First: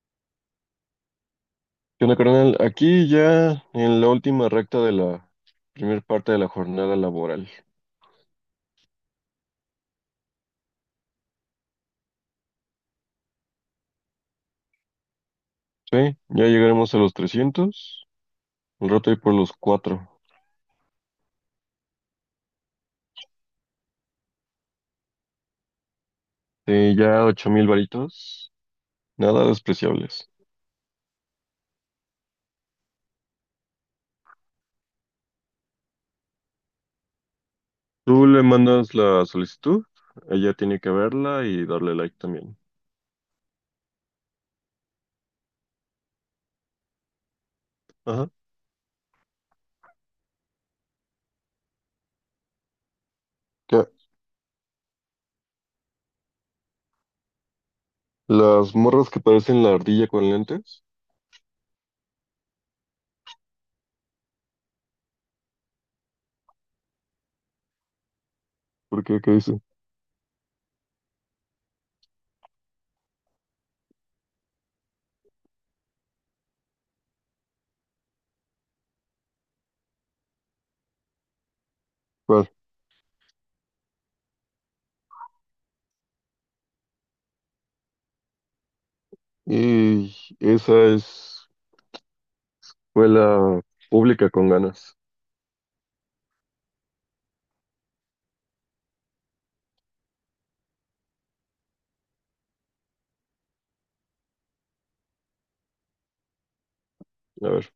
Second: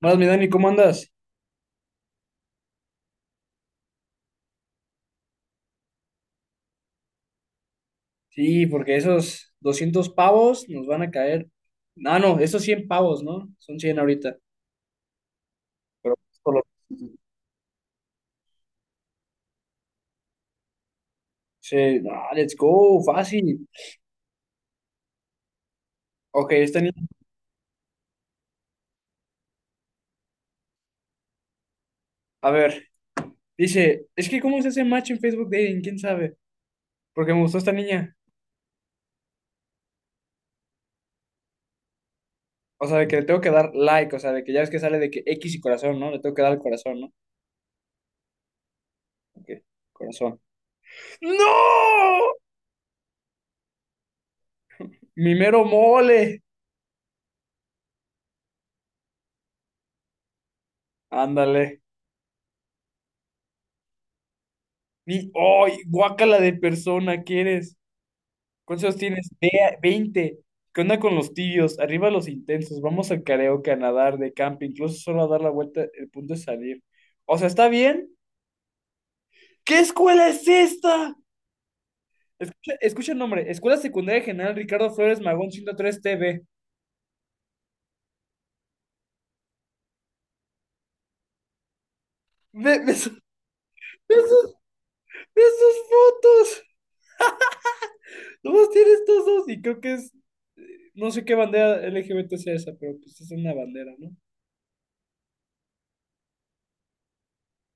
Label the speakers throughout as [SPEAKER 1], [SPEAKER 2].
[SPEAKER 1] Buenas, mi Dani, ¿cómo andas?
[SPEAKER 2] ¿Qué onda, carnal? Aquí ya en la última recta de la primera parte de la jornada laboral.
[SPEAKER 1] Sí, porque esos 200 pavos nos van a caer. No, no, esos 100 pavos, ¿no? Son 100 ahorita. Pero
[SPEAKER 2] Sí, ya
[SPEAKER 1] por lo-
[SPEAKER 2] llegaremos a los 300, un rato ahí por los 4.
[SPEAKER 1] sí, no, let's go, fácil. Ok, esta
[SPEAKER 2] Sí,
[SPEAKER 1] niña.
[SPEAKER 2] ya 8,000 varitos, nada despreciables.
[SPEAKER 1] A ver, dice, es que ¿cómo se hace match en Facebook Dating? ¿Quién sabe? Porque me gustó esta niña.
[SPEAKER 2] Tú le mandas la solicitud, ella tiene que verla y darle like también.
[SPEAKER 1] O sea, de que le tengo que dar like, o sea, de que ya ves que sale de que X y corazón, ¿no? Le tengo que dar el corazón, ¿no?
[SPEAKER 2] Ajá.
[SPEAKER 1] Ok, corazón. ¡No!
[SPEAKER 2] ¿Qué?
[SPEAKER 1] Mi mero mole.
[SPEAKER 2] Las morras que parecen la ardilla con lentes,
[SPEAKER 1] Ándale. Mi, ¡ay! Guácala de persona, ¿quieres? ¿Cuántos años
[SPEAKER 2] ¿por qué?
[SPEAKER 1] tienes?
[SPEAKER 2] ¿Qué
[SPEAKER 1] Ve-
[SPEAKER 2] dice?
[SPEAKER 1] veinte? ¿Qué onda con los tibios? Arriba los intensos. Vamos al karaoke, a nadar, de camping, incluso solo a dar la vuelta. El punto es salir. O sea, ¿está bien? ¿Qué escuela es esta?
[SPEAKER 2] ¿Cuál?
[SPEAKER 1] Escucha, escucha el nombre. Escuela Secundaria General Ricardo Flores Magón 103 TV.
[SPEAKER 2] Y esa es
[SPEAKER 1] Ve, ve su-
[SPEAKER 2] escuela
[SPEAKER 1] ve
[SPEAKER 2] pública con
[SPEAKER 1] sus,
[SPEAKER 2] ganas.
[SPEAKER 1] ve sus fotos. Nomás tiene estos dos. Y creo que es, no sé qué bandera LGBT sea esa, pero pues es una bandera, ¿no?
[SPEAKER 2] A ver,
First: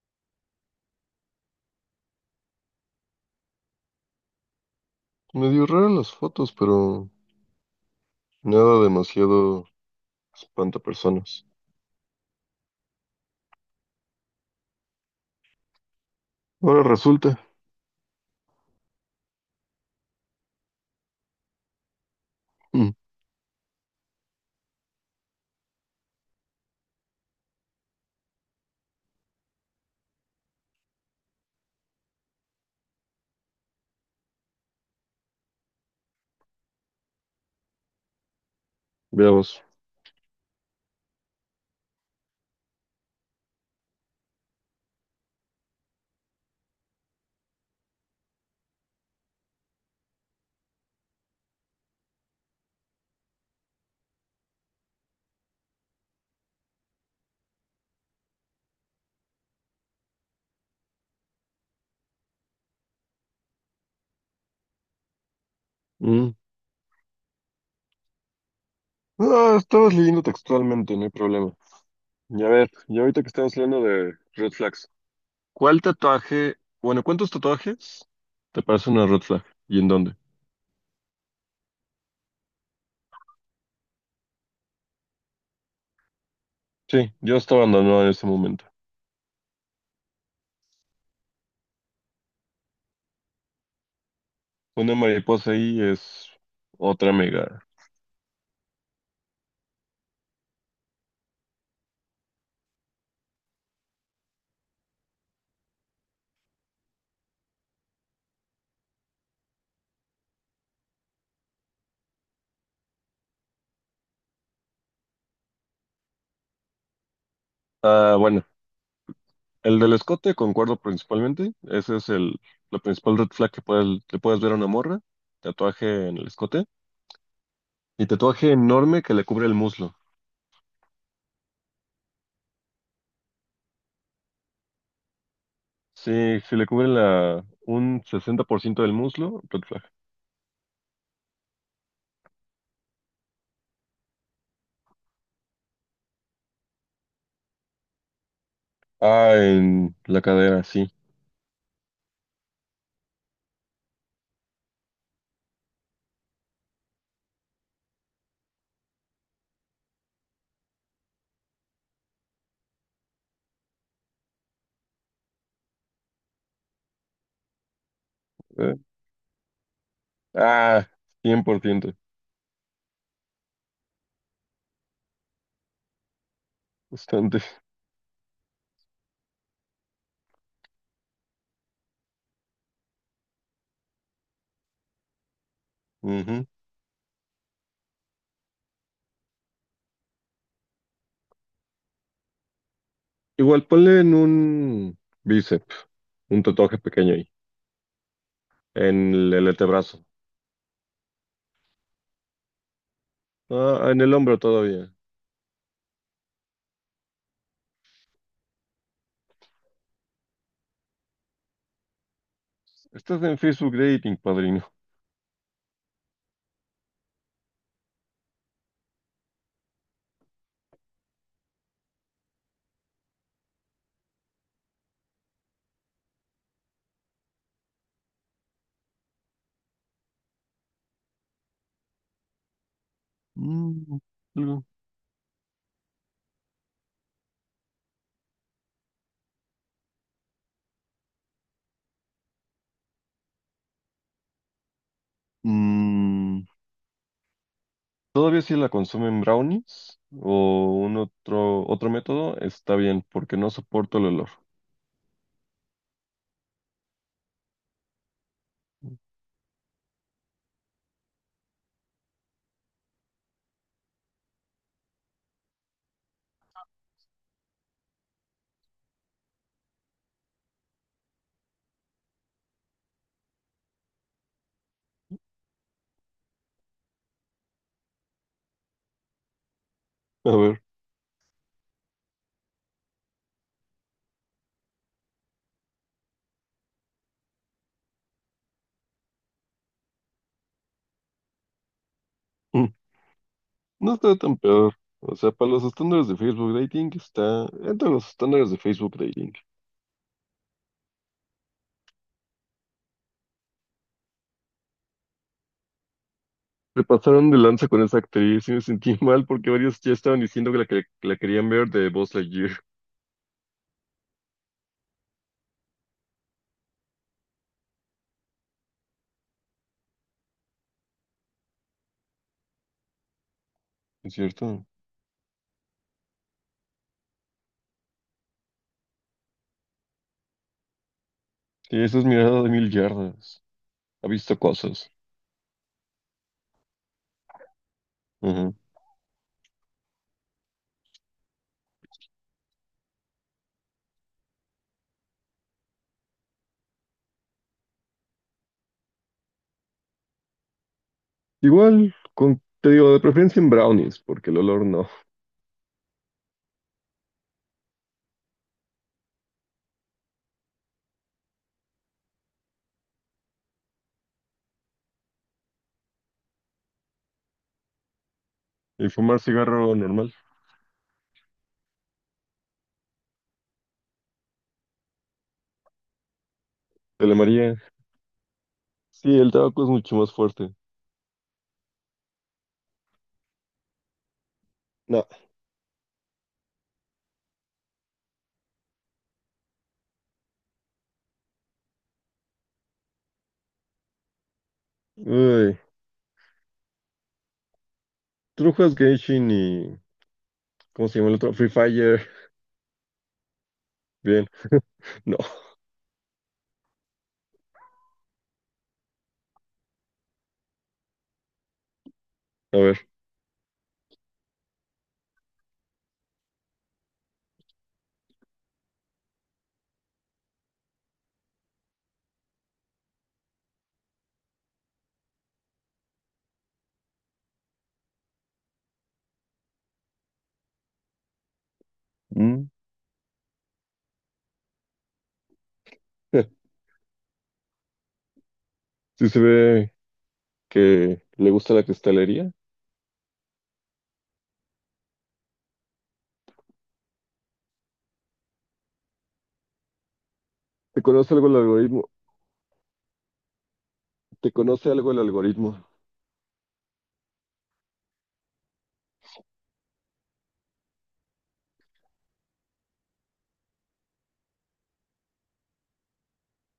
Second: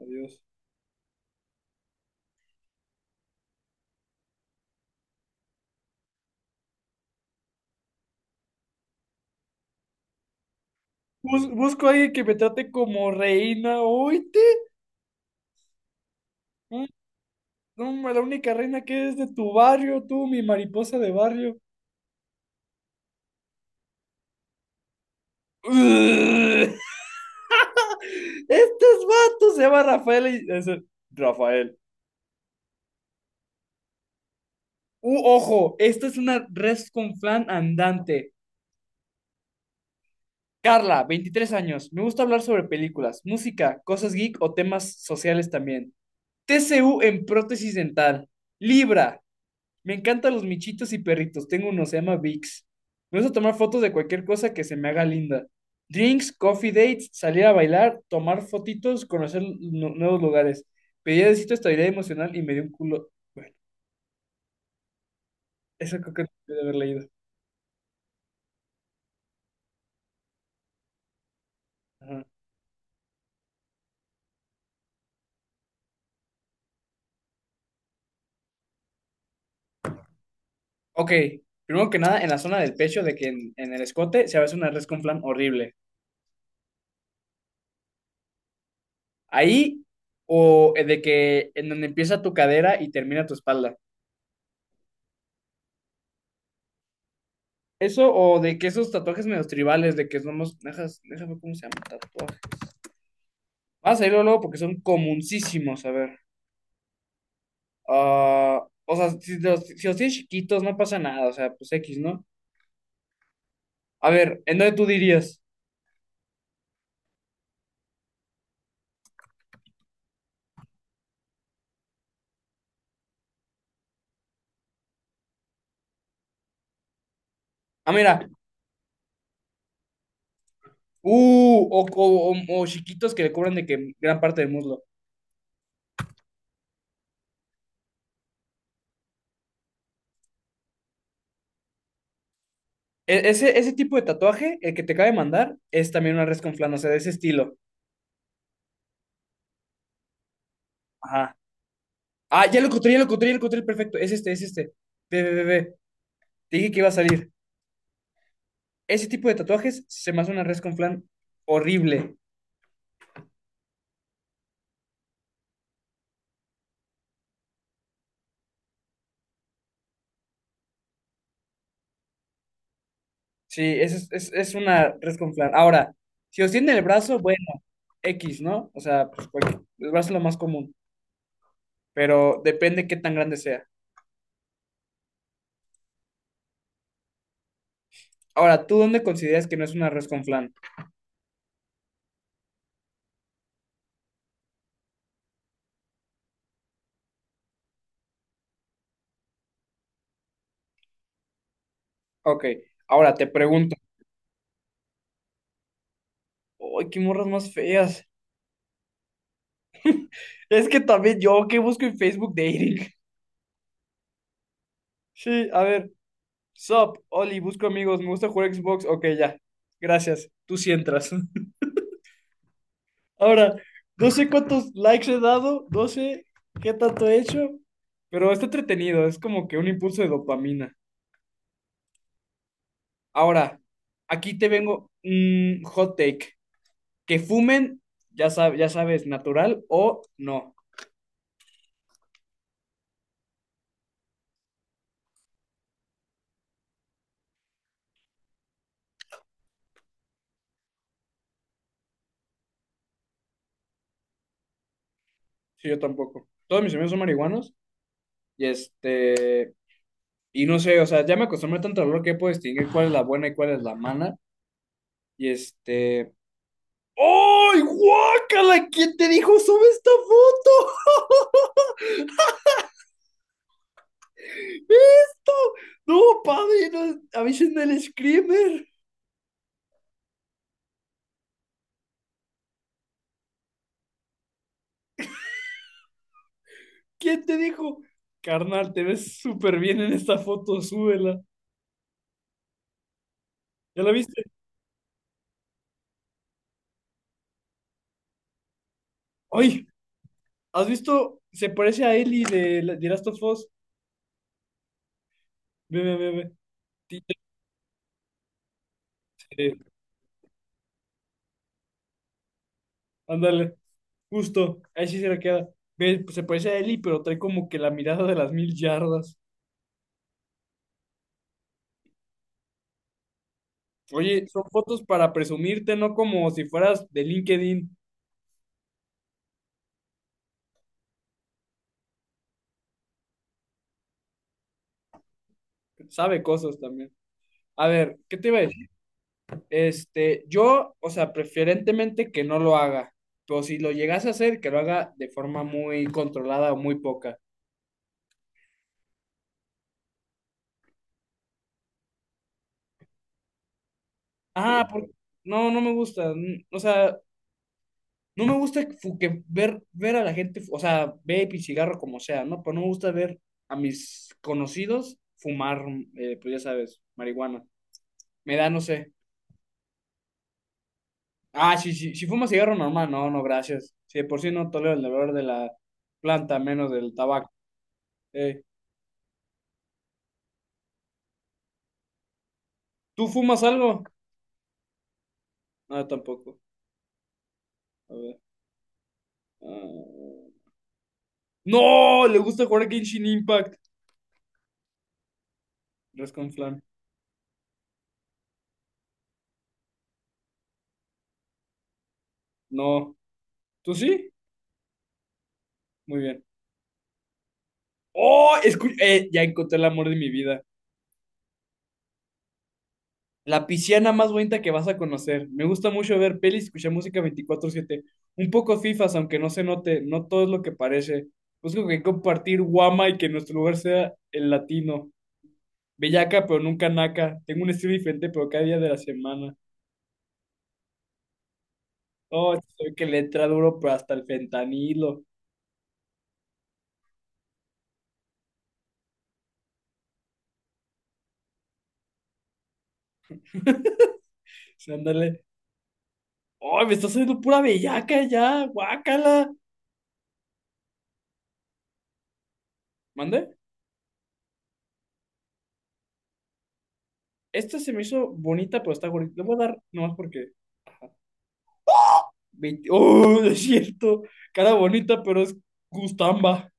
[SPEAKER 1] Adiós.
[SPEAKER 2] medio raras las fotos, pero nada demasiado espantapersonas.
[SPEAKER 1] Busco a alguien que me trate como reina. Oíte.
[SPEAKER 2] Ahora resulta.
[SPEAKER 1] No, ma, la única reina que es de tu barrio, tú, mi mariposa de barrio.
[SPEAKER 2] Mm,
[SPEAKER 1] ¡Ugh! Estos vatos se llama Rafael y Rafael. Ojo, esta es una res con flan andante.
[SPEAKER 2] veamos.
[SPEAKER 1] Carla, 23 años. Me gusta hablar sobre películas, música, cosas geek o temas sociales también. TCU en prótesis dental. Libra. Me encantan los michitos y perritos. Tengo uno, se llama Vix. Me gusta tomar fotos de cualquier cosa que se me haga linda. Drinks, coffee dates, salir a bailar, tomar fotitos, conocer nuevos lugares. Pedí de cita estabilidad emocional y me dio un culo. Bueno, esa creo que
[SPEAKER 2] Mm.
[SPEAKER 1] debe haber leído.
[SPEAKER 2] Ah, estabas leyendo textualmente, no hay problema.
[SPEAKER 1] Ajá.
[SPEAKER 2] Y a ver, y ahorita que estamos leyendo de red flags, ¿cuál tatuaje, bueno, cuántos tatuajes te parece una red flag? ¿Y en dónde?
[SPEAKER 1] Ok, primero que nada, en la zona del pecho, de que en el escote se hace una res con flan horrible.
[SPEAKER 2] Sí, yo estaba abandonado en ese momento.
[SPEAKER 1] Ahí, o de que en donde empieza tu cadera y termina tu espalda.
[SPEAKER 2] Una mariposa ahí es otra mega.
[SPEAKER 1] Eso o de que esos tatuajes medios tribales, de que somos. Déjame ver cómo se llama el tatuaje. Vas a irlo luego porque son comuncísimos, a ver. Ah, o sea, si los tienes chiquitos, no pasa nada, o sea, pues X, ¿no? A ver, ¿en dónde tú dirías?
[SPEAKER 2] Ah, bueno, el del escote concuerdo principalmente. Ese es la principal red flag que puedes ver a una morra. Tatuaje en el escote.
[SPEAKER 1] Ah,
[SPEAKER 2] Y
[SPEAKER 1] mira,
[SPEAKER 2] tatuaje enorme que le cubre el muslo.
[SPEAKER 1] o chiquitos que le cubran de que gran parte del muslo.
[SPEAKER 2] Sí, si le cubre un 60% del muslo, red flag.
[SPEAKER 1] Ese tipo de tatuaje, el que te cabe mandar, es también una res con flan, o sea, de ese estilo.
[SPEAKER 2] Ah, en la cadera, sí.
[SPEAKER 1] Ajá. Ah, ya lo encontré, ya lo encontré, ya lo encontré, perfecto. Es este, es este. Ve, ve, ve, ve. Te dije que iba a salir. Ese tipo de tatuajes se me hace una res con flan horrible.
[SPEAKER 2] Eh, Ah, 100%,
[SPEAKER 1] Sí, es una res con flan. Ahora, si os tiene el brazo, bueno,
[SPEAKER 2] bastante.
[SPEAKER 1] X, ¿no? O sea, pues cualquier- el brazo es lo más común, pero depende qué tan grande sea.
[SPEAKER 2] Ujú.
[SPEAKER 1] Ahora, ¿tú dónde consideras que no es una res con flan?
[SPEAKER 2] Igual ponle en un bíceps, un tatuaje pequeño ahí, en el antebrazo.
[SPEAKER 1] Ok, ahora te pregunto.
[SPEAKER 2] Ah, en el hombro todavía.
[SPEAKER 1] ¡Ay, qué morras más feas! Es que también yo, ¿qué busco en Facebook Dating?
[SPEAKER 2] Estás en Facebook Dating, padrino.
[SPEAKER 1] Sí, a ver. Sup, Oli, busco amigos, me gusta jugar Xbox. Ok, ya. Gracias. Tú sí entras. Ahora, no sé cuántos likes he dado, no sé qué tanto he hecho, pero está entretenido, es como que un impulso de dopamina. Ahora,
[SPEAKER 2] Mm,
[SPEAKER 1] aquí te
[SPEAKER 2] algo.
[SPEAKER 1] vengo un hot take. Que fumen, ya sabes, natural o no.
[SPEAKER 2] Mm, todavía si la consumen brownies o un otro método, está bien, porque no soporto el olor.
[SPEAKER 1] Sí, yo tampoco. Todos mis amigos son marihuanos y este, y no sé, o sea, ya me acostumbré tanto al olor que puedo distinguir cuál es la buena y cuál es la mala. Y este. ¡Ay, guácala! ¿Quién te dijo sube esta foto? ¡Esto! No, padrino, avisen del screamer.
[SPEAKER 2] A ver,
[SPEAKER 1] ¿Quién te dijo? Carnal, te ves súper bien en esta foto, súbela.
[SPEAKER 2] mm,
[SPEAKER 1] ¿Ya la
[SPEAKER 2] no está
[SPEAKER 1] viste?
[SPEAKER 2] tan peor. O sea, para los estándares de Facebook Dating está entre los estándares de Facebook Dating.
[SPEAKER 1] ¡Ay! ¿Has visto? Se parece a Ellie de, de Last of Us. Ve, ve, ve, ve.
[SPEAKER 2] Se
[SPEAKER 1] Sí,
[SPEAKER 2] pasaron de lanza con esa actriz y me sentí mal porque
[SPEAKER 1] eh,
[SPEAKER 2] varios ya estaban diciendo que la querían ver de Buzz Lightyear.
[SPEAKER 1] ándale, justo. Ahí sí se la queda. Ve, pues se parece a Ellie, pero trae como que la mirada de las mil yardas.
[SPEAKER 2] ¿Es
[SPEAKER 1] Oye, son
[SPEAKER 2] cierto?
[SPEAKER 1] fotos para presumirte, no como si fueras de LinkedIn.
[SPEAKER 2] Sí, esa es mirada de 1,000 yardas. Ha visto cosas.
[SPEAKER 1] Sabe cosas también. A ver, ¿qué te iba a?
[SPEAKER 2] Ujú.
[SPEAKER 1] Este, yo, o sea, preferentemente que no lo haga, pero si lo llegase a hacer, que lo haga de forma muy controlada o muy poca.
[SPEAKER 2] Igual, con, te digo, de preferencia en brownies, porque el
[SPEAKER 1] Ah,
[SPEAKER 2] olor
[SPEAKER 1] sí,
[SPEAKER 2] no.
[SPEAKER 1] porque no, no me gusta, o sea, no me gusta que, que ver a la gente, o sea, vape y cigarro como sea, ¿no? Pero no me gusta ver a mis conocidos fumar, pues ya sabes, marihuana. Me da, no
[SPEAKER 2] Y
[SPEAKER 1] sé.
[SPEAKER 2] fumar cigarro normal.
[SPEAKER 1] Ah, sí, sí, si fuma cigarro normal, no, no, gracias. Si de por sí no tolero el olor de la planta, menos del
[SPEAKER 2] Te la
[SPEAKER 1] tabaco.
[SPEAKER 2] María.
[SPEAKER 1] Eh,
[SPEAKER 2] Sí, el tabaco es mucho más fuerte.
[SPEAKER 1] ¿Tú fumas algo?
[SPEAKER 2] No.
[SPEAKER 1] No, tampoco. A ver. Ah, ¡no! Le gusta jugar a Genshin Impact.
[SPEAKER 2] Uy.
[SPEAKER 1] Rescon Flan.
[SPEAKER 2] ¿Tú no juegas Genshin y cómo se llama el otro? Free Fire.
[SPEAKER 1] No. ¿Tú sí?
[SPEAKER 2] Bien. No.
[SPEAKER 1] Muy bien. ¡Oh! Ya encontré el amor de mi vida.
[SPEAKER 2] A ver.
[SPEAKER 1] La pisciana más bonita que vas a conocer. Me gusta mucho ver pelis y escuchar música 24/7. Un poco fifas, aunque no se note. No todo es lo que parece. Busco que compartir guama y que nuestro lugar sea el latino. Bellaca, pero nunca naca. Tengo un estilo diferente, pero cada día de la semana. Oh,
[SPEAKER 2] Mm.
[SPEAKER 1] esto se ve que le entra duro, pero hasta el fentanilo.
[SPEAKER 2] Sí se ve que le gusta la cristalería.
[SPEAKER 1] Sí, ándale. ¡Ay, me está saliendo pura bellaca ya! ¡Guácala!
[SPEAKER 2] ¿Te conoce algo el algoritmo?
[SPEAKER 1] ¿Mande?
[SPEAKER 2] ¿Te conoce algo el algoritmo?
[SPEAKER 1] Esta se me hizo bonita, pero está bonita. Le voy a dar nomás porque. Ajá. 20. ¡Oh, no es cierto! Cara bonita, pero es gustamba.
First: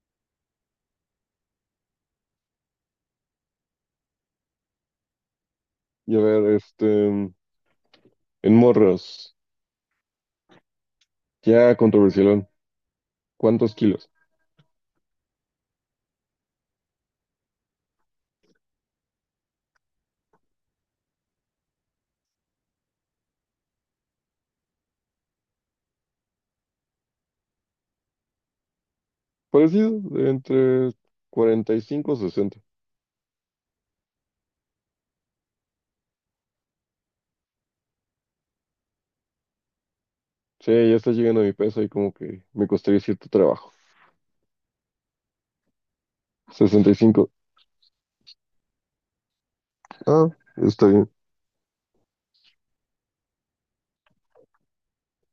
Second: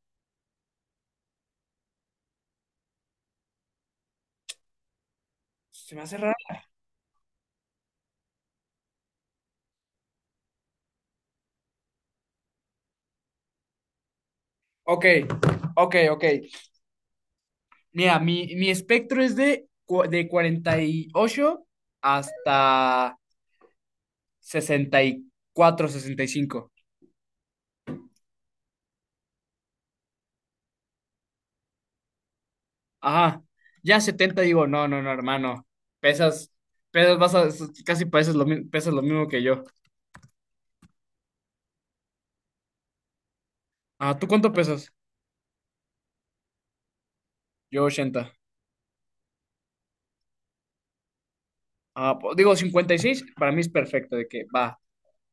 [SPEAKER 1] Se me
[SPEAKER 2] Y
[SPEAKER 1] hace
[SPEAKER 2] a
[SPEAKER 1] raro.
[SPEAKER 2] ver, este, en morros. Ya controversialón. ¿Cuántos kilos?
[SPEAKER 1] Ok, ok, ok. Mira, mi espectro es de 48 hasta 60, 64, 65.
[SPEAKER 2] Parecido, de entre 45 o 60.
[SPEAKER 1] Ajá. Ya 70 digo, no, no, no, hermano. Pesas, pesas, vas a, casi pareces lo, pesas lo mismo que yo.
[SPEAKER 2] Sí, ya está llegando a mi peso y como que me costaría cierto trabajo.
[SPEAKER 1] Ah, ¿tú cuánto pesas?
[SPEAKER 2] 65.
[SPEAKER 1] Yo 80.
[SPEAKER 2] Ah, está bien.
[SPEAKER 1] Ah, digo 56. Para mí es perfecto, de que va,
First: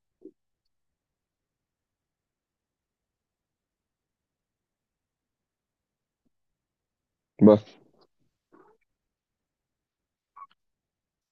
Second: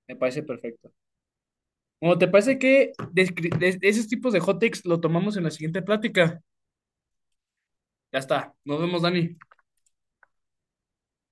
[SPEAKER 1] me parece perfecto. Bueno, ¿te parece que de esos tipos de hot takes lo tomamos en la siguiente plática?
[SPEAKER 2] Va.
[SPEAKER 1] Ya está, nos vemos, Dani.